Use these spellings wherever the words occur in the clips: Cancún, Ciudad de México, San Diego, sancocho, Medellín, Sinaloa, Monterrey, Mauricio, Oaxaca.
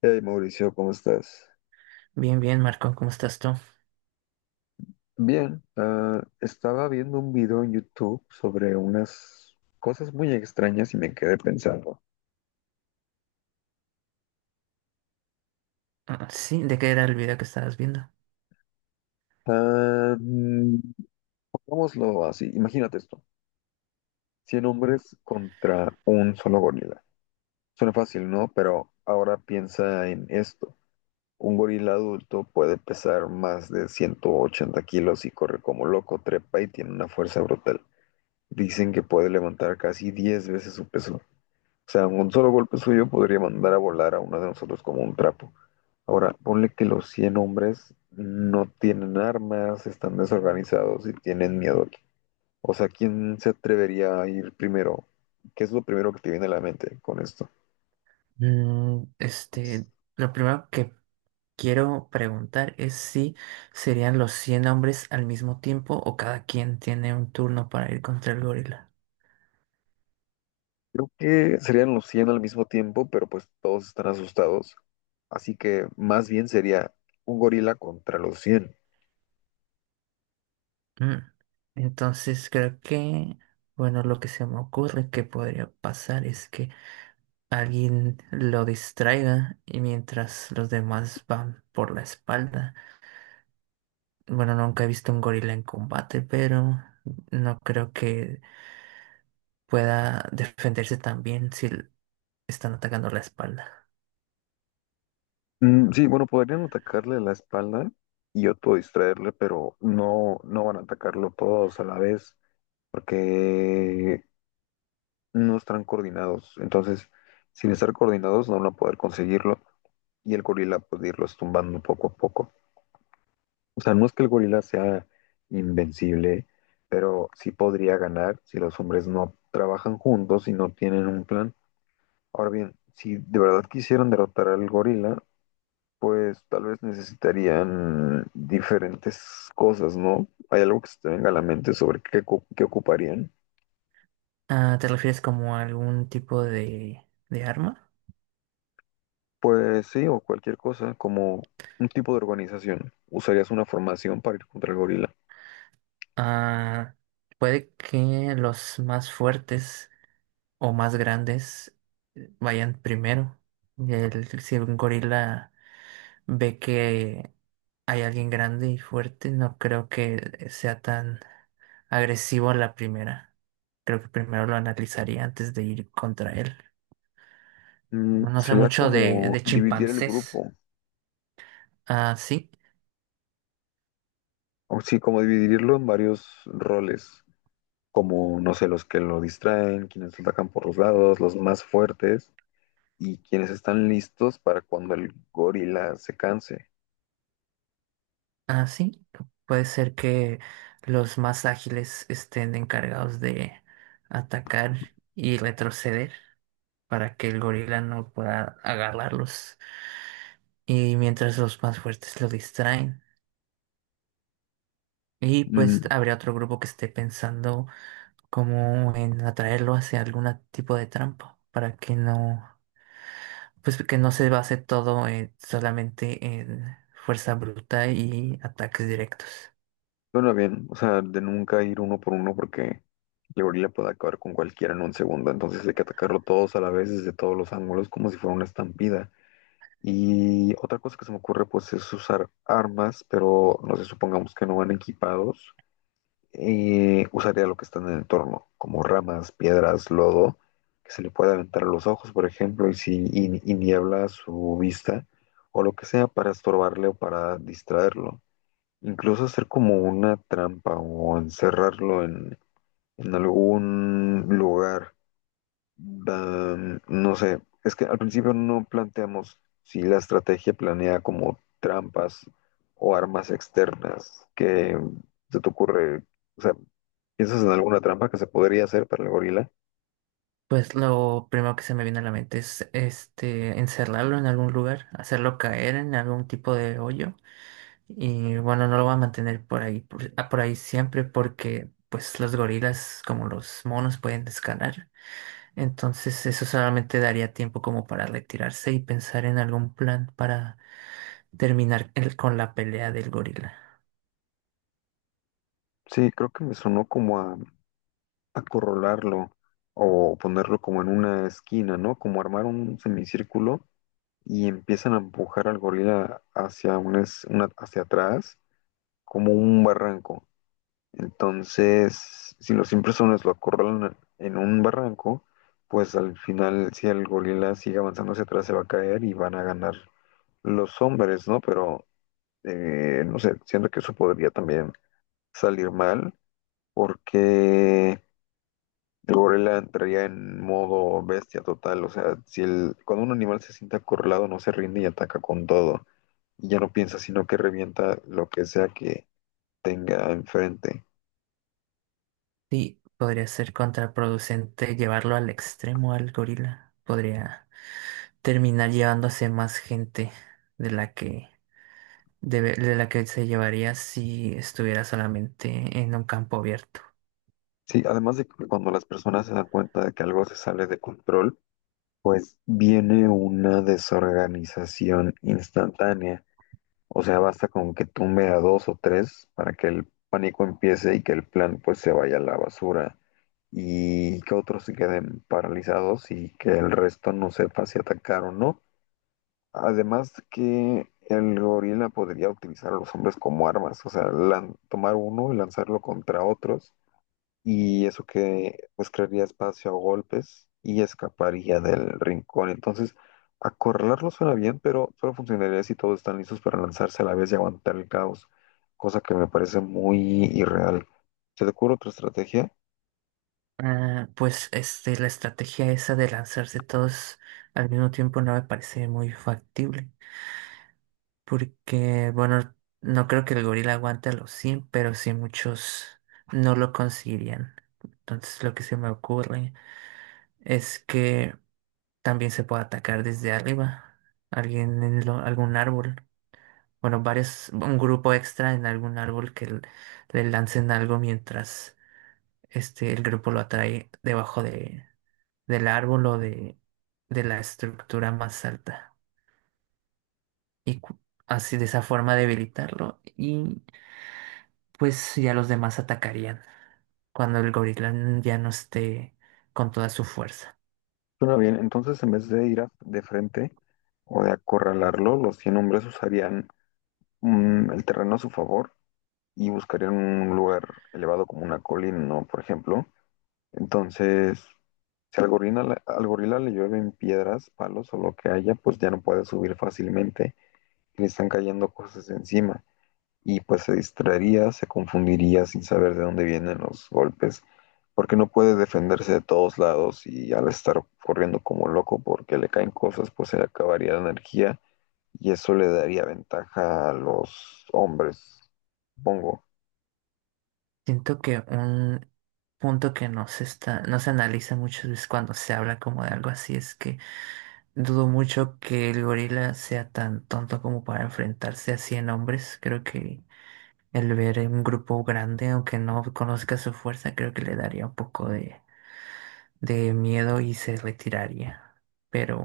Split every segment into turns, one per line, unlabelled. Hey Mauricio, ¿cómo estás?
Bien, bien, Marco, ¿cómo estás tú?
Bien, estaba viendo un video en YouTube sobre unas cosas muy extrañas y me quedé pensando.
Ah, sí, ¿de qué era el video que estabas viendo?
Ah, mm, Pongámoslo así, imagínate esto, 100 hombres contra un solo gorila. Suena fácil, ¿no? Pero ahora piensa en esto. Un gorila adulto puede pesar más de 180 kilos y corre como loco, trepa y tiene una fuerza brutal. Dicen que puede levantar casi 10 veces su peso. O sea, un solo golpe suyo podría mandar a volar a uno de nosotros como un trapo. Ahora, ponle que los 100 hombres no tienen armas, están desorganizados y tienen miedo aquí. O sea, ¿quién se atrevería a ir primero? ¿Qué es lo primero que te viene a la mente con esto?
Mm, este, lo primero que quiero preguntar es si serían los 100 hombres al mismo tiempo o cada quien tiene un turno para ir contra el gorila.
Creo que serían los 100 al mismo tiempo, pero pues todos están asustados. Así que más bien sería un gorila contra los 100.
Mm, Entonces creo que, bueno, lo que se me ocurre que podría pasar es que alguien lo distraiga y mientras los demás van por la espalda. Bueno, nunca he visto un gorila en combate, pero no creo que pueda defenderse tan bien si l- están atacando la espalda.
Mm, sí, bueno, podrían atacarle la espalda y otro distraerle, pero no, no van a atacarlo todos a la vez porque no están coordinados. Entonces, sin estar coordinados, no van a poder conseguirlo y el gorila puede irlos tumbando poco a poco. O sea, no es que el gorila sea invencible, pero sí podría ganar si los hombres no trabajan juntos y no tienen un plan. Ahora bien, si de verdad quisieran derrotar al gorila, pues tal vez necesitarían diferentes cosas, ¿no? ¿Hay algo que se te venga a la mente sobre qué, qué ocuparían?
Ah, ¿te refieres como a algún tipo de arma?
Pues sí, o cualquier cosa, como un tipo de organización. ¿Usarías una formación para ir contra el gorila?
Ah, puede que los más fuertes o más grandes vayan primero. Si un gorila ve que hay alguien grande y fuerte, no creo que sea tan agresivo a la primera. Creo que primero lo analizaría antes de ir contra él. No sé
Sería
mucho de,
como
de
dividir el
chimpancés.
grupo,
Ah, sí,
o sí, como dividirlo en varios roles, como, no sé, los que lo distraen, quienes lo atacan por los lados, los más fuertes, y quienes están listos para cuando el gorila se canse.
ah, sí. Puede ser que los más ágiles estén encargados de atacar y retroceder para que el gorila no pueda agarrarlos. Y mientras los más fuertes lo distraen. Y pues
Mm,
habría otro grupo que esté pensando, como en atraerlo hacia algún tipo de trampa para que no, pues que no se base todo solamente en fuerza bruta y ataques directos.
Bueno, bien, o sea, de nunca ir uno por uno porque el gorila puede acabar con cualquiera en un segundo, entonces hay que atacarlo todos a la vez desde todos los ángulos como si fuera una estampida. Y otra cosa que se me ocurre pues es usar armas, pero no sé, supongamos que no van equipados, usaría lo que está en el entorno, como ramas, piedras, lodo, que se le puede aventar a los ojos, por ejemplo, y si y niebla su vista o lo que sea para estorbarle o para distraerlo. Incluso hacer como una trampa o encerrarlo en algún lugar. No sé, es que al principio no planteamos si la estrategia planea como trampas o armas externas. ¿Qué se te ocurre? O sea, ¿piensas en alguna trampa que se podría hacer para el gorila?
Pues lo primero que se me viene a la mente es encerrarlo en algún lugar, hacerlo caer en algún tipo de hoyo y bueno, no lo va a mantener por ahí por ahí siempre porque pues los gorilas como los monos pueden escalar. Entonces eso solamente daría tiempo como para retirarse y pensar en algún plan para con la pelea del gorila.
Sí, creo que me sonó como a acorralarlo o ponerlo como en una esquina, ¿no? Como armar un semicírculo y empiezan a empujar al gorila hacia, una, es- una- hacia atrás, como un barranco. Entonces, si los impresores lo acorralan en un barranco, pues al final, si el gorila sigue avanzando hacia atrás, se va a caer y van a ganar los hombres, ¿no? Pero, no sé, siento que eso podría también salir mal, porque el gorila entraría en modo bestia total. O sea, si el, cuando un animal se siente acorralado, no se rinde y ataca con todo. Y ya no piensa, sino que revienta lo que sea que tenga enfrente.
Sí, podría ser contraproducente llevarlo al extremo al gorila. Podría terminar llevándose más gente de la que de la que se llevaría si estuviera solamente en un campo abierto.
Sí, además de que cuando las personas se dan cuenta de que algo se sale de control, pues viene una desorganización instantánea. O sea, basta con que tumbe a dos o tres para que el pánico empiece y que el plan pues se vaya a la basura y que otros se queden paralizados y que el resto no sepa si atacar o no. Además que el gorila podría utilizar a los hombres como armas, o sea, tomar uno y lanzarlo contra otros, y eso que pues crearía espacio a golpes y escaparía del rincón. Entonces, acorralarlo suena bien, pero solo funcionaría si todos están listos para lanzarse a la vez y aguantar el caos, cosa que me parece muy irreal. ¿Se te ocurre otra estrategia?
Ah, pues la estrategia esa de lanzarse todos al mismo tiempo no me parece muy factible. Porque, bueno, no creo que el gorila aguante a los 100, pero sí muchos no lo conseguirían. Entonces lo que se me ocurre es que también se puede atacar desde arriba. Algún árbol. Bueno, varios, un grupo extra en algún árbol que le lancen algo mientras el grupo lo atrae debajo de, del árbol o de la estructura más alta. Y cu- Así de esa forma debilitarlo, pues ya los demás atacarían cuando el gorila ya no esté con toda su fuerza.
Suena bien, entonces en vez de ir de frente o de acorralarlo, los 100 hombres usarían el terreno a su favor y buscarían un lugar elevado como una colina, ¿no? Por ejemplo. Entonces, si al gorila le llueven piedras, palos o lo que haya, pues ya no puede subir fácilmente y le están cayendo cosas encima. Y pues se distraería, se confundiría sin saber de dónde vienen los golpes, porque no puede defenderse de todos lados y al estar corriendo como loco porque le caen cosas, pues se le acabaría la energía y eso le daría ventaja a los hombres, supongo.
Siento que un punto que no se analiza muchas veces cuando se habla como de algo así, es que dudo mucho que el gorila sea tan tonto como para enfrentarse a 100 hombres. Creo que el ver un grupo grande, aunque no conozca su fuerza, creo que le daría un poco de miedo y se retiraría. Pero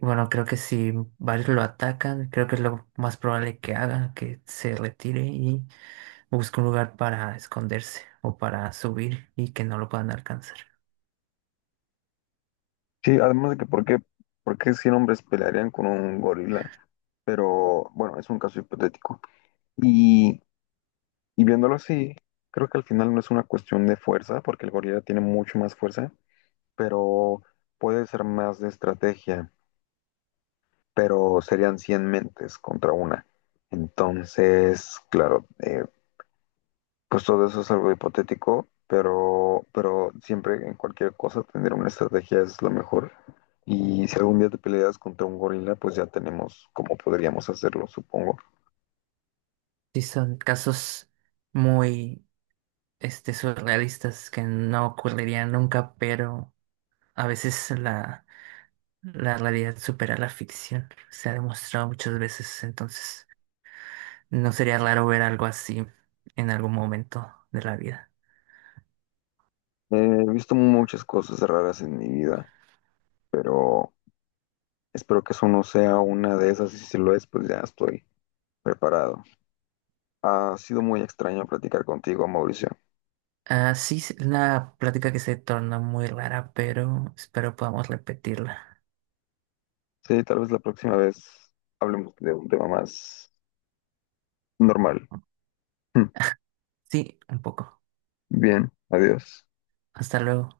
bueno, creo que si varios lo atacan, creo que es lo más probable que haga, que se retire y busque un lugar para esconderse o para subir y que no lo puedan alcanzar.
Sí, además de que, ¿por qué 100 hombres pelearían con un gorila? Pero bueno, es un caso hipotético. Y, y viéndolo así, creo que al final no es una cuestión de fuerza, porque el gorila tiene mucho más fuerza, pero puede ser más de estrategia, pero serían 100 mentes contra una. Entonces, claro, pues todo eso es algo hipotético, pero siempre en cualquier cosa tener una estrategia es lo mejor. Y si algún día te peleas contra un gorila, pues ya tenemos cómo podríamos hacerlo, supongo.
Sí, son casos muy surrealistas, que no ocurrirían nunca, pero a veces la realidad supera la ficción. Se ha demostrado muchas veces, entonces no sería raro ver algo así en algún momento de la vida.
Eh, He visto muchas cosas raras en mi vida, pero espero que eso no sea una de esas y si lo es, pues ya estoy preparado. Ha sido muy extraño platicar contigo, Mauricio.
Ah, sí, es una plática que se torna muy rara, pero espero podamos repetirla.
Sí, tal vez la próxima vez hablemos de un tema más normal. Mm.
Sí, un poco.
Bien, adiós.
Hasta luego.